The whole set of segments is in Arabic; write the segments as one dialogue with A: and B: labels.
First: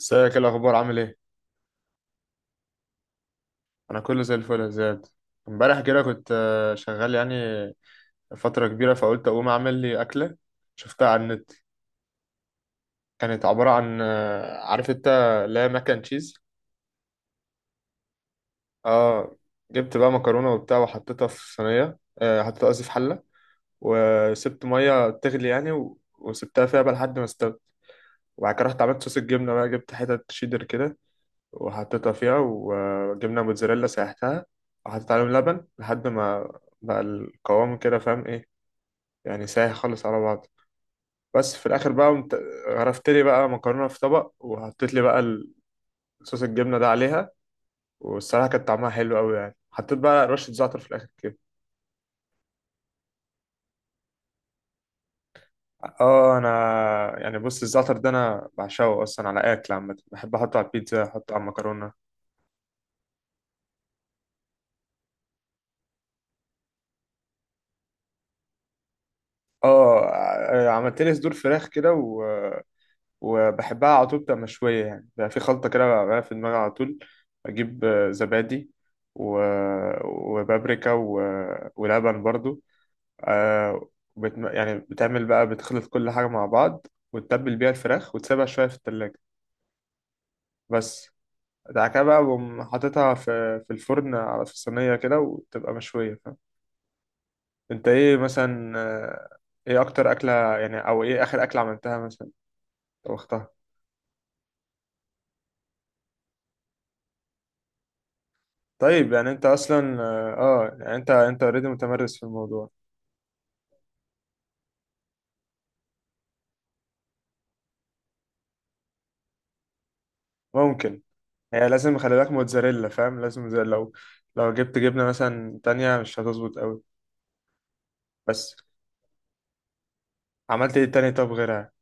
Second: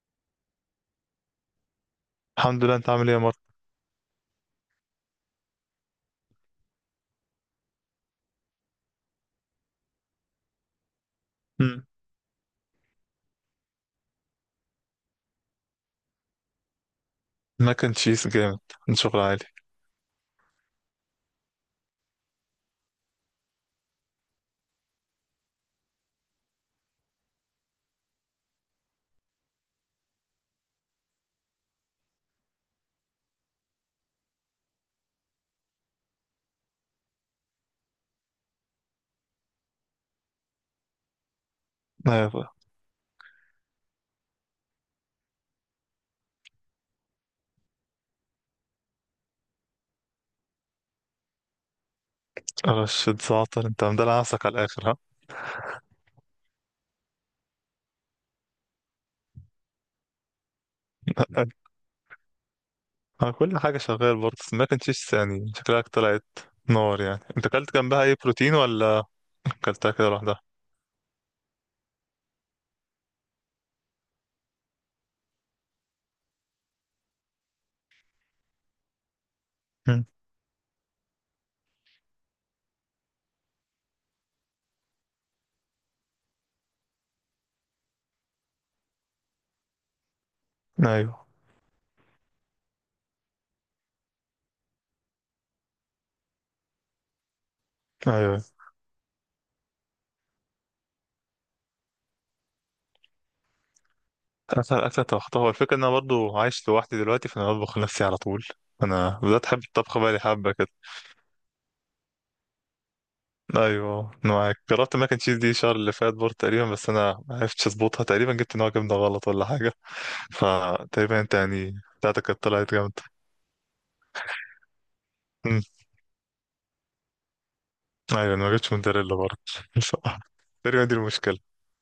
A: ازيك؟ ايه الاخبار؟ عامل ايه؟
B: الحمد لله. انت عامل ايه يا مارك؟
A: انا كله زي الفل يا زياد. امبارح كده كنت شغال يعني فتره كبيره، فقلت اقوم اعمل لي اكله شفتها على النت.
B: مم.
A: كانت عباره عن عارف انت، لا، ماك اند تشيز.
B: ماك اند تشيز جامد. من شغل
A: اه،
B: عالي.
A: جبت بقى مكرونه وبتاع وحطيتها في صينيه، حطيتها قصدي في حله، وسبت ميه تغلي يعني وسبتها فيها بقى لحد ما استوت. وبعد كده رحت عملت صوص الجبنه بقى، جبت حتت شيدر كده وحطيتها فيها، وجبنا موتزاريلا سيحتها وحطيت عليهم لبن لحد ما بقى القوام كده، فاهم ايه؟ يعني سايح خالص على بعض. بس في الاخر بقى قمت
B: ايوه.
A: غرفت لي بقى مكرونه في طبق، وحطيت لي بقى صوص الجبنه ده عليها. والصراحه كان طعمها حلو قوي يعني، حطيت بقى رشه زعتر في الاخر كده.
B: رشة زعتر، انت مدلع نفسك على الاخر ها.
A: اه، انا يعني بص، الزعتر ده انا بعشقه اصلا على اكل عامه، بحب احطه على البيتزا، احطه على المكرونه.
B: ها، كل حاجة شغال برضه، بس ماك اند تشيز يعني شكلك طلعت نار. يعني انت اكلت جنبها اي بروتين ولا اكلتها
A: اه،
B: كده لوحدها؟
A: عملت لي صدور فراخ كده، وبحبها على طول بتبقى مشوية، يعني بقى في خلطة كده بقى في دماغي على طول. أجيب زبادي و...
B: مم.
A: وبابريكا و... ولبن برضو، آه. يعني بتعمل بقى، بتخلط كل حاجة مع بعض وتتبل بيها الفراخ وتسيبها شوية في التلاجة، بس.
B: ايوه،
A: بعد كده بقى بقوم حاططها في الفرن، على في الصينية كده، وتبقى مشوية، فاهم؟ أنت إيه
B: ايوه.
A: مثلا؟ إيه أكتر أكلة يعني، أو إيه آخر أكلة عملتها مثلا، طبختها؟
B: اكتر اكله طبختها، هو الفكره ان انا برضه عايش لوحدي دلوقتي، فانا بطبخ لنفسي على طول.
A: طيب
B: انا
A: يعني
B: بدات
A: انت
B: احب الطبخ
A: اصلا،
B: بقالي حبه كده.
A: اه، يعني انت اوريدي متمرس في الموضوع.
B: ايوه، أنا معاك. جربت ماك اند تشيز دي الشهر اللي فات برضه تقريبا، بس انا ما عرفتش اظبطها، تقريبا جبت نوع جبنه غلط ولا حاجه،
A: ممكن.
B: فتقريبا انت
A: هي
B: يعني
A: لازم خلي
B: بتاعتك
A: بالك
B: كانت طلعت
A: موتزاريلا،
B: جامده.
A: فاهم؟ لازم. زي لو لو جبت جبنه مثلا
B: أمم،
A: تانية مش هتظبط قوي.
B: ايوه انا ما
A: بس
B: جبتش موتزاريلا برضه.
A: عملت ايه
B: تقريبا دي
A: تاني؟ طب
B: المشكله.
A: غيرها؟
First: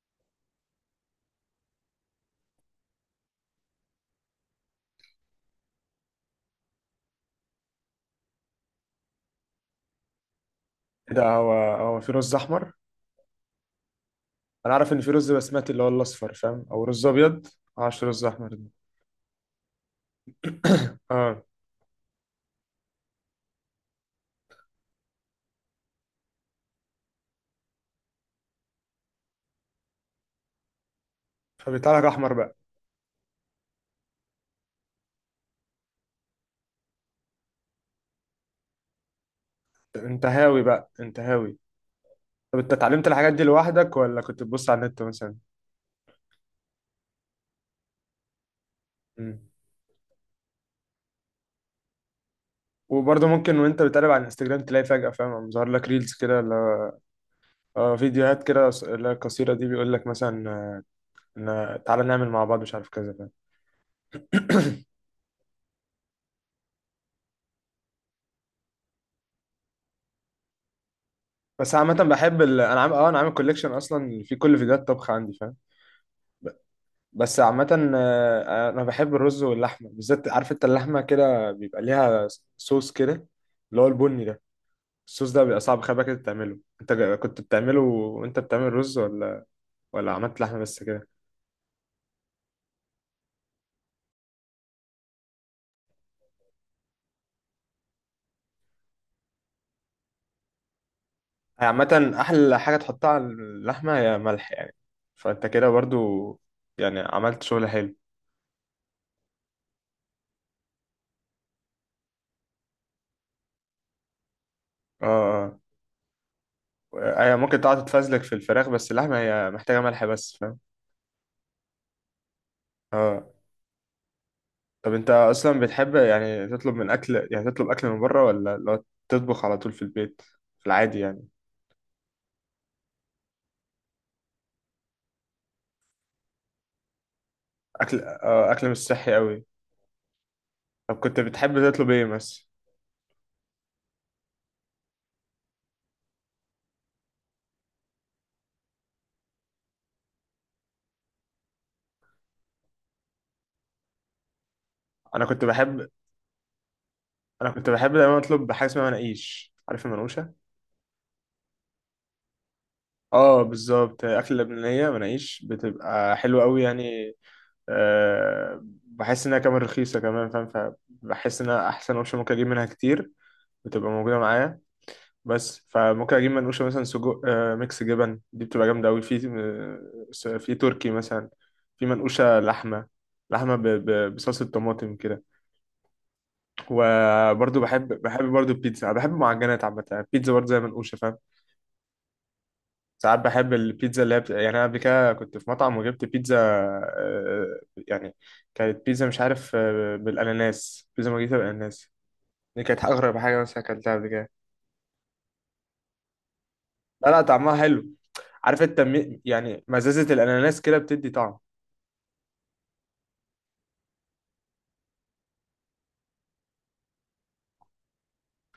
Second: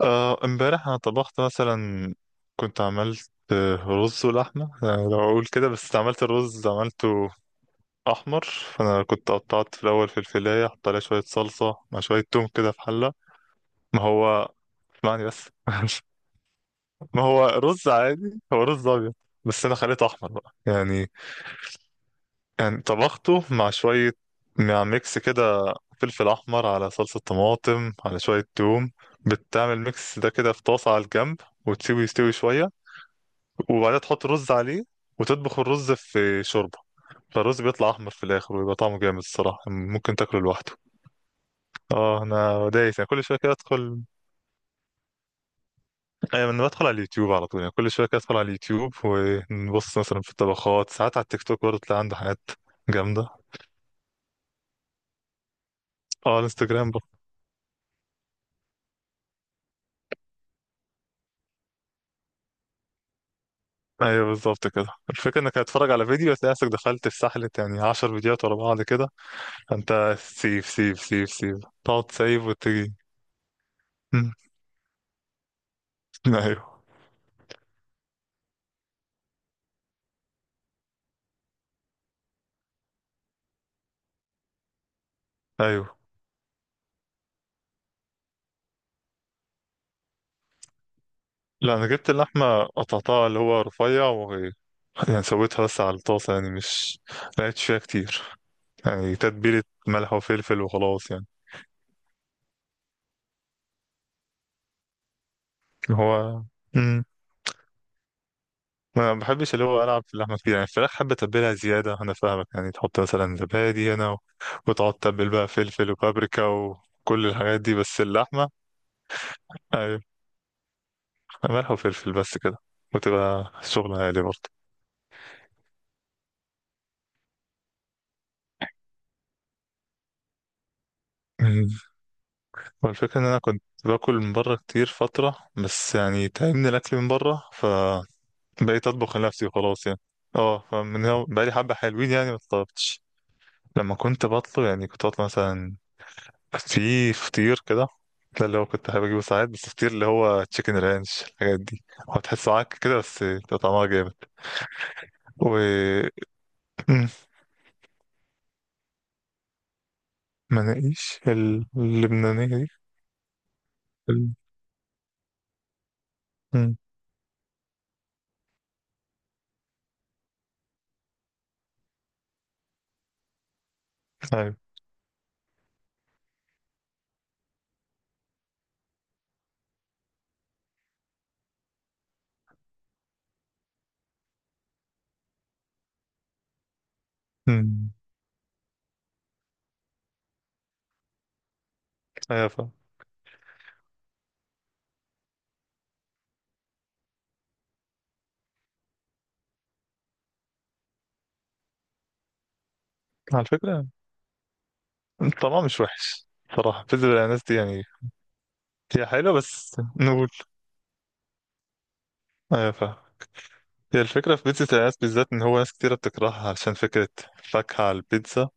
B: امبارح انا طبخت مثلا، كنت عملت رز ولحمه. أنا لو اقول كده، بس عملت الرز عملته احمر. فانا كنت قطعت في الاول في الفلايه، حط عليها
A: ايه
B: شويه
A: ده؟ هو
B: صلصه مع
A: هو في
B: شويه
A: رز
B: توم كده
A: احمر؟
B: في حله. ما هو
A: انا عارف ان في
B: اسمعني
A: رز
B: بس.
A: بسمتي اللي هو الاصفر، فاهم، او رز
B: ما
A: ابيض.
B: هو رز
A: معرفش رز
B: عادي،
A: احمر
B: هو
A: ده.
B: رز ابيض، بس انا خليته احمر بقى يعني.
A: اه.
B: يعني طبخته مع شويه، مع ميكس كده، فلفل احمر على صلصه طماطم على شويه توم. بتعمل ميكس ده كده في طاسه على الجنب،
A: فبيطلع
B: وتسيبه
A: لك احمر
B: يستوي
A: بقى.
B: شويه، وبعدها تحط رز عليه، وتطبخ الرز في شوربه، فالرز بيطلع احمر في الاخر ويبقى طعمه جامد الصراحه، ممكن
A: انت
B: تاكله
A: هاوي
B: لوحده.
A: بقى، انت هاوي.
B: اه
A: طب
B: انا
A: انت
B: دايس يعني،
A: اتعلمت
B: كل
A: الحاجات
B: شويه
A: دي
B: كده
A: لوحدك،
B: ادخل.
A: ولا كنت بتبص على النت مثلا؟
B: ايوه، انا بدخل على اليوتيوب على طول، يعني كل شويه كده ادخل على اليوتيوب ونبص مثلا في الطبخات، ساعات على التيك توك برضه تلاقي عنده حاجات
A: وبرضه
B: جامده.
A: ممكن وانت بتقلب على الانستجرام تلاقي فجأة، فاهم، ظهر لك ريلز
B: اه
A: كده
B: الانستجرام برضه.
A: اه، فيديوهات كده، اللي هي القصيرة دي، بيقول لك مثلا، ان تعالى نعمل مع بعض مش عارف كذا، فاهم.
B: ايوه بالظبط كده، الفكره انك هتتفرج على فيديو، هتلاقي نفسك دخلت في سحله، يعني 10 فيديوهات ورا بعض كده، فانت سيف سيف سيف سيف،
A: بس عامة
B: تقعد
A: بحب
B: سيف
A: انا عامل
B: وتيجي.
A: اه، انا عامل كوليكشن اصلا
B: مم.
A: في كل فيديوهات طبخ عندي، فاهم. ب-
B: ايوه.
A: بس عامة، انا بحب الرز واللحمة بالذات، عارف انت، اللحمة كده بيبقى ليها صوص كده اللي هو البني ده. الصوص ده بيبقى صعب
B: ايوه.
A: خبأ كده تعمله. انت كنت بتعمله وانت بتعمل رز، ولا ولا عملت لحمة بس كده؟
B: لا، انا جبت اللحمه قطعتها اللي هو رفيع، و يعني سويتها بس على الطاسه، يعني مش، ما لقيتش فيها كتير يعني، تتبيله ملح وفلفل وخلاص يعني.
A: هي عامة أحلى حاجة تحطها على اللحمة هي ملح يعني. فأنت كده
B: اللي
A: برضو
B: هو،
A: يعني عملت شغل حلو.
B: ما بحبش اللي هو العب في اللحمه كتير، يعني الفراخ حابه تتبلها زياده، انا فاهمك، يعني تحط مثلا زبادي هنا و... وتقعد تتبل بقى
A: اه
B: فلفل وبابريكا
A: اه،
B: وكل
A: هي ممكن
B: الحاجات دي،
A: تقعد
B: بس
A: تتفزلك في
B: اللحمه.
A: الفراخ، بس اللحمة هي محتاجة
B: ايوه،
A: ملح بس، فاهم.
B: ملح وفلفل بس كده،
A: اه.
B: وتبقى شغلة عالي برضه.
A: طب أنت أصلا بتحب يعني تطلب من أكل، يعني تطلب أكل من بره، ولا لو تطبخ على طول في البيت في العادي يعني؟
B: أمم. والفكرة إن أنا كنت باكل من بره كتير فترة، بس يعني تعبني الأكل من بره،
A: أكل اه، أكل مش
B: فبقيت
A: صحي
B: أطبخ
A: أوي.
B: لنفسي وخلاص يعني. اه
A: طب
B: فمن
A: كنت
B: هو بقالي
A: بتحب
B: حبة
A: تطلب إيه
B: حلوين، يعني ما
A: مثلا؟
B: طلبتش. لما كنت بطلب، يعني كنت بطلب مثلا في فطير كده، ده اللي هو كنت حابب اجيبه ساعات، بس فطير اللي هو تشيكن رانش الحاجات دي، هو تحسه عك كده، بس بيبقى طعمها جامد.
A: أنا كنت
B: و
A: بحب
B: مم،
A: أنا كنت بحب دايما أطلب حاجة اسمها مناقيش، عارف المنقوشة؟
B: مناقيش اللبنانية دي.
A: اه بالظبط،
B: ال-
A: اكل لبنانيه، مناقيش بتبقى حلوه قوي
B: مم،
A: يعني. أه بحس انها كمان رخيصه كمان، فاهم، فبحس انها احسن اوبشن ممكن اجيب منها كتير، بتبقى موجوده
B: ايوه.
A: معايا بس. فممكن اجيب منقوشه مثلا سجق، أه، ميكس جبن، دي بتبقى جامده قوي، في في تركي مثلا، في منقوشه لحمه، لحمه بصلصه طماطم كده. وبرضه
B: مم،
A: بحب برضه البيتزا، أنا بحب المعجنات عامه، البيتزا برضه زي منقوشه، فاهم؟
B: ايوه فاهم.
A: ساعات بحب البيتزا اللي هي يعني انا قبل كده كنت في مطعم وجبت بيتزا، يعني كانت بيتزا مش عارف، بالاناناس، بيتزا مارجريتا بالاناناس. دي كانت اغرب حاجه
B: على
A: مثلا
B: فكرة،
A: اكلتها قبل كده.
B: طعمها مش وحش صراحة. بيتزا
A: لا لا،
B: الأناناس دي
A: طعمها
B: يعني
A: حلو، عارف انت،
B: هي حلوة
A: يعني
B: بس
A: مزازه
B: نقول،
A: الاناناس كده بتدي طعم.
B: ايوه فاهم. هي الفكرة في بيتزا الأناناس بالذات، إن هو ناس كتيرة بتكرهها عشان فكرة فاكهة على البيتزا،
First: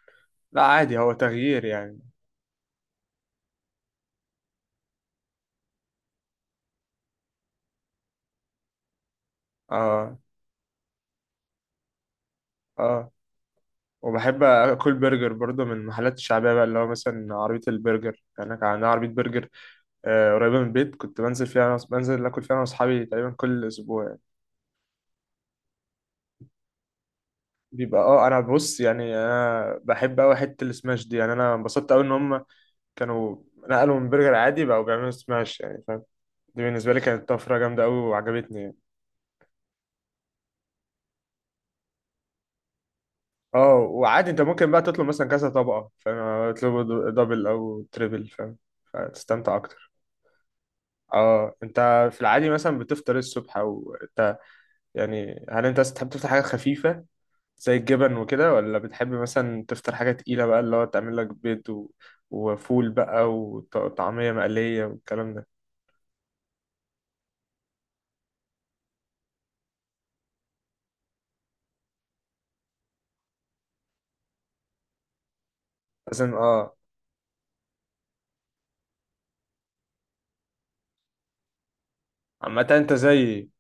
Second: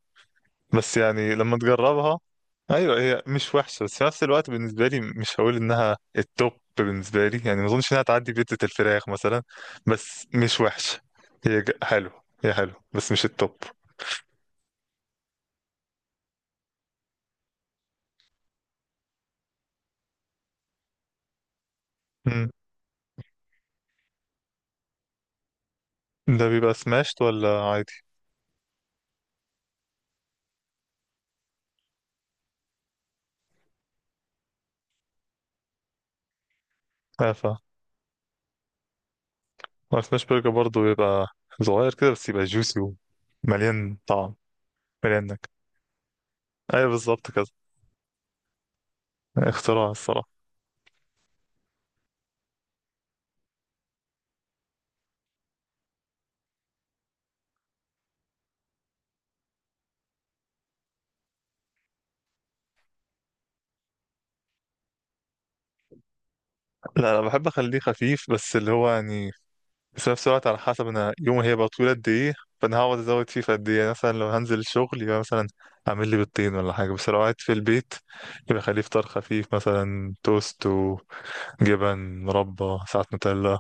A: لا
B: بس
A: عادي، هو
B: يعني لما
A: تغيير يعني.
B: تجربها. ايوه هي مش وحشه، بس في نفس الوقت بالنسبه لي مش هقول انها التوب بالنسبه لي، يعني ما اظنش انها تعدي بيتزا الفراخ مثلا،
A: اه
B: بس مش وحشه. هي حلو، هي حلو
A: اه.
B: بس مش التوب.
A: وبحب اكل برجر برضه من المحلات الشعبيه بقى، اللي هو مثلا عربيه البرجر، يعني كان عندنا عربيه برجر قريبه من البيت، كنت بنزل فيها أنا بنزل اكل فيها
B: مم.
A: انا واصحابي تقريبا كل اسبوع.
B: ده بيبقى سماشت ولا عادي؟
A: بيبقى اه، انا بص يعني، انا بحب قوي حته السماش دي، يعني انا انبسطت قوي ان هم كانوا نقلوا من برجر عادي بقوا بيعملوا سماش، يعني فاهم، دي بالنسبه لي كانت
B: اه ف
A: طفره جامده قوي وعجبتني يعني.
B: سماش برجر برضه بيبقى صغير كده، بس يبقى جوسي
A: اه
B: ومليان
A: وعادي
B: طعم،
A: انت ممكن بقى تطلب
B: مليان
A: مثلا
B: نكهه.
A: كذا طبقه، فاهم، اطلب
B: ايوه بالظبط كده،
A: دبل او تريبل، فاهم، فتستمتع اكتر.
B: اختراع الصراحه.
A: اه. انت في العادي مثلا بتفطر إيه الصبح، او انت يعني هل انت تحب تفطر حاجه خفيفه زي الجبن وكده، ولا بتحب مثلا تفطر حاجة تقيلة بقى اللي هو تعمل لك بيض و... وفول بقى وطعمية مقلية والكلام ده؟
B: لا، انا بحب اخليه خفيف، بس اللي هو يعني، بس في نفس الوقت على حسب انا يومي هيبقى طويل قد ايه، فانا هقعد ازود فيه في قد ايه، يعني مثلا لو هنزل الشغل يبقى مثلا اعمل لي
A: لازم،
B: بيضتين ولا
A: اه.
B: حاجه، بس لو قاعد في البيت يبقى خليه فطار خفيف، مثلا توست وجبن، مربى،
A: عامة انت
B: ساعات
A: زيي،
B: نوتيلا.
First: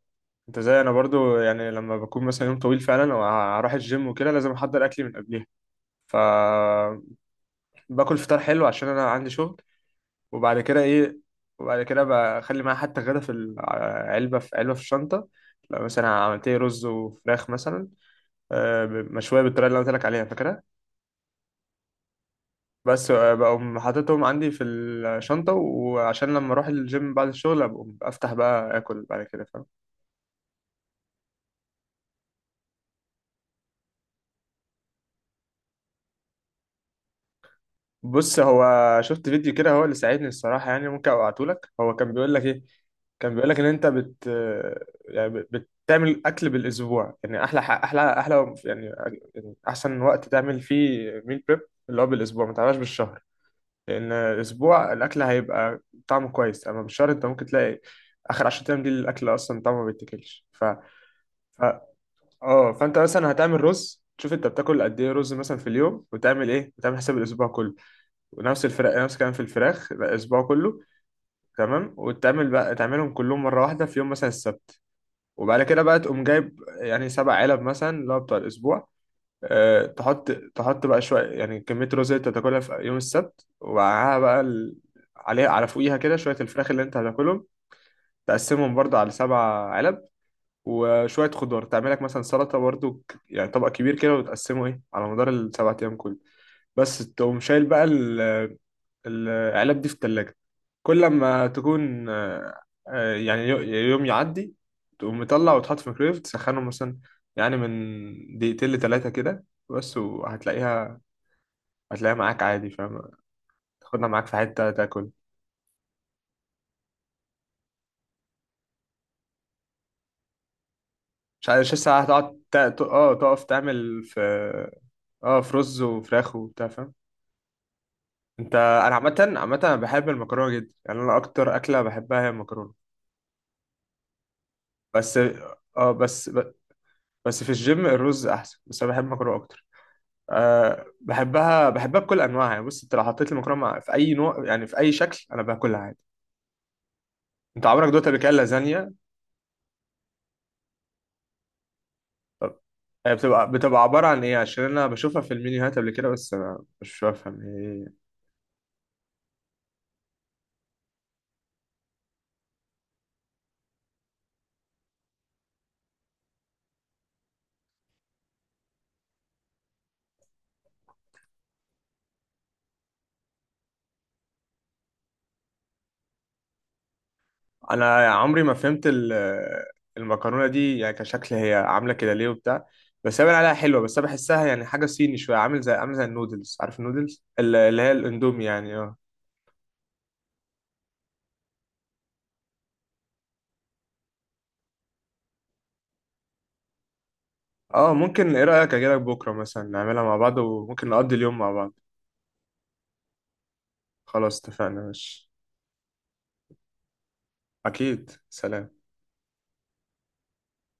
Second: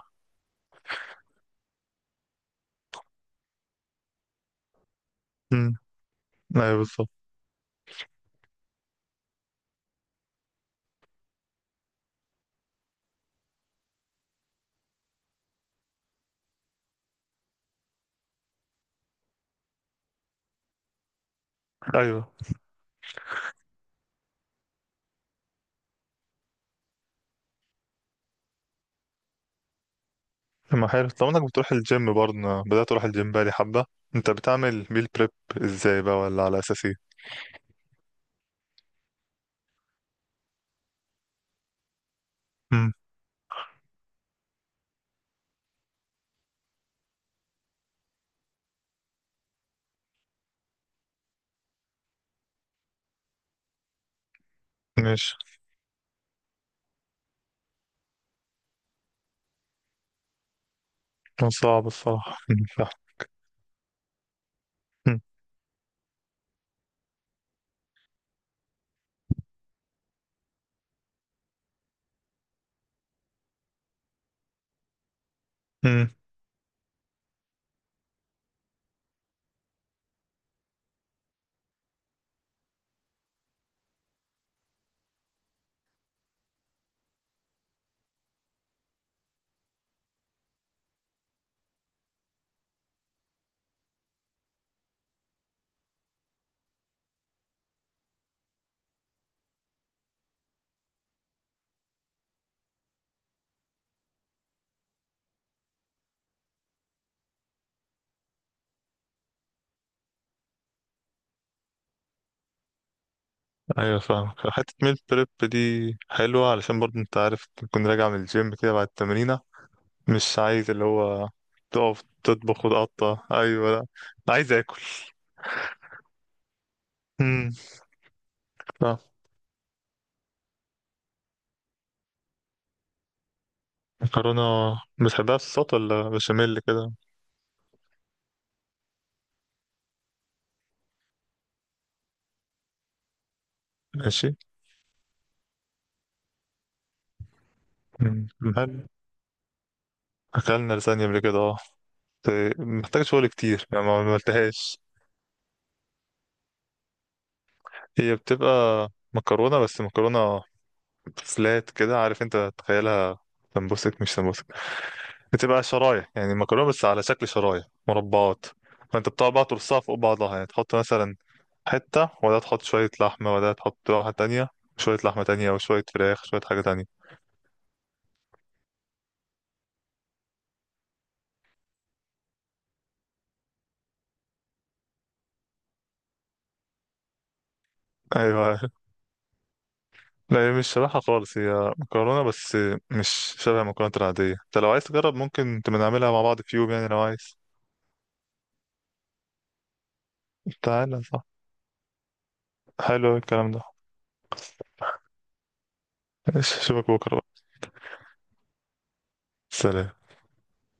A: انت زي انا برضو، يعني لما بكون مثلا يوم طويل فعلا واروح الجيم وكده لازم احضر اكلي من قبلها.
B: امم
A: ف
B: ايوه بالظبط.
A: باكل فطار حلو عشان انا عندي شغل. وبعد كده ايه، وبعد كده بخلي معايا حتى غدا في العلبة، في علبة في الشنطة. لو مثلا عملت لي رز وفراخ مثلا مشوية بالطريقة اللي أنا قلت لك عليها، فاكرها.
B: ايوه
A: بس بقوم حاططهم عندي في الشنطة، وعشان لما أروح الجيم بعد الشغل أبقى أفتح بقى آكل بعد كده، فاهم.
B: ما حلو طب انك بتروح الجيم برضه، أنا بدات اروح الجيم بقالي حبه. انت بتعمل ميل بريب ازاي بقى، ولا على اساس ايه؟
A: بص، هو شفت فيديو كده هو اللي ساعدني الصراحة يعني، ممكن أبعتهولك، هو كان بيقول لك إيه،
B: امم
A: كان بيقول لك إن أنت بتعمل أكل بالأسبوع، يعني أحلى ح- أحلى أحلى يعني، يعني أحسن وقت تعمل فيه ميل بريب اللي هو بالأسبوع، ما تعملهاش بالشهر. لأن الأسبوع الأكل
B: ماشي.
A: هيبقى طعمه كويس، أما بالشهر أنت ممكن تلاقي آخر 10 أيام دي الأكل أصلا طعمه ما بيتاكلش. ف
B: كان صعب الصراحه،
A: اه،
B: صح.
A: فانت مثلا هتعمل رز، تشوف انت بتاكل قد ايه رز مثلا في اليوم، وتعمل ايه، وتعمل حساب الاسبوع كله. ونفس الفراخ، نفس الكلام في الفراخ الاسبوع كله، تمام. وتعمل بقى تعملهم كلهم مره واحده في يوم مثلا السبت، وبعد كده بقى
B: أمم.
A: تقوم جايب يعني سبع علب مثلا اللي هو بتاع الاسبوع. أه، تحط بقى شويه، يعني كميه الرز اللي انت هتاكلها في يوم السبت، ومعاها بقى عليها على فوقيها كده شويه الفراخ اللي انت هتاكلهم. تقسمهم برضه على سبع علب. وشوية خضار تعمل لك مثلا سلطة برضو، يعني طبق كبير كده وتقسمه ايه على مدار السبع أيام كله. بس تقوم شايل بقى العلب دي في التلاجة. كل لما تكون يعني يوم يعدي تقوم مطلع وتحط في الميكرويف تسخنه مثلا يعني من دقيقتين لتلاتة كده بس، وهتلاقيها معاك عادي، فاهم،
B: ايوه
A: تاخدها معاك
B: فاهمك،
A: في حتة
B: حته ميل
A: تاكل.
B: بريب دي حلوه، علشان برضه انت عارف تكون راجع من الجيم كده بعد التمرينه، مش عايز اللي هو
A: مش عارف، مش لسه
B: تقف
A: هتقعد
B: تطبخ
A: اه
B: وتقطع،
A: تقف
B: ايوه، لا أنا
A: تعمل في
B: عايز اكل.
A: اه في رز وفراخ وبتاع، فاهم.
B: امم
A: انت انا
B: لا
A: عامه انا بحب المكرونه جدا يعني، انا اكتر اكله بحبها هي المكرونه
B: مكرونه.
A: بس.
B: بتحبها في الصوت
A: اه
B: ولا
A: بس،
B: بشاميل كده؟
A: بس في الجيم الرز احسن، بس انا بحب المكرونه اكتر. أه بحبها بكل انواعها يعني، بص انت لو حطيت لي في اي
B: ماشي.
A: نوع يعني في اي شكل، انا باكلها عادي. انت عمرك دوت قبل
B: مم.
A: كده
B: حلو،
A: لازانيا؟
B: اكلنا لازانيا قبل كده اه، بس
A: طب
B: محتاج
A: هي
B: شغل
A: بتبقى
B: كتير
A: بتبقى
B: يعني ما
A: عباره عن ايه؟ عشان
B: عملتهاش.
A: انا بشوفها في المنيوهات قبل كده بس انا مش بفهم هي إيه.
B: هي بتبقى مكرونه، بس مكرونه فلات كده، عارف انت تخيلها، سمبوسك مش سمبوسك، بتبقى شرايح، يعني مكرونه بس على شكل شرايح مربعات. فانت بتقعد بقى ترصها فوق بعضها، يعني تحط مثلا حته، وده تحط شويه لحمه، وده تحط واحده تانية، شويه لحمه تانية، وشويه فراخ، شويه حاجه تانية.
A: انا عمري ما فهمت المكرونه دي يعني كشكل، هي عامله كده ليه وبتاع، بس هي باين عليها حلوه، بس انا بحسها يعني حاجه صيني شويه، عامل زي، عامل زي النودلز، عارف النودلز اللي هي الاندومي
B: ايوه.
A: يعني. اه
B: لا هي مش شبهها خالص، هي مكرونه بس مش شبه المكرونه العاديه. انت لو عايز تجرب، ممكن تبقى نعملها مع بعض في يوم، يعني لو عايز.
A: اه، ممكن. ايه رايك اجي لك بكره مثلا نعملها مع بعض وممكن
B: تعالى
A: نقضي
B: صح،
A: اليوم مع بعض؟
B: حلو الكلام ده.
A: خلاص، اتفقنا، ماشي.
B: ماشي، اشوفك بكره بقى.
A: اكيد، سلام.
B: سلام.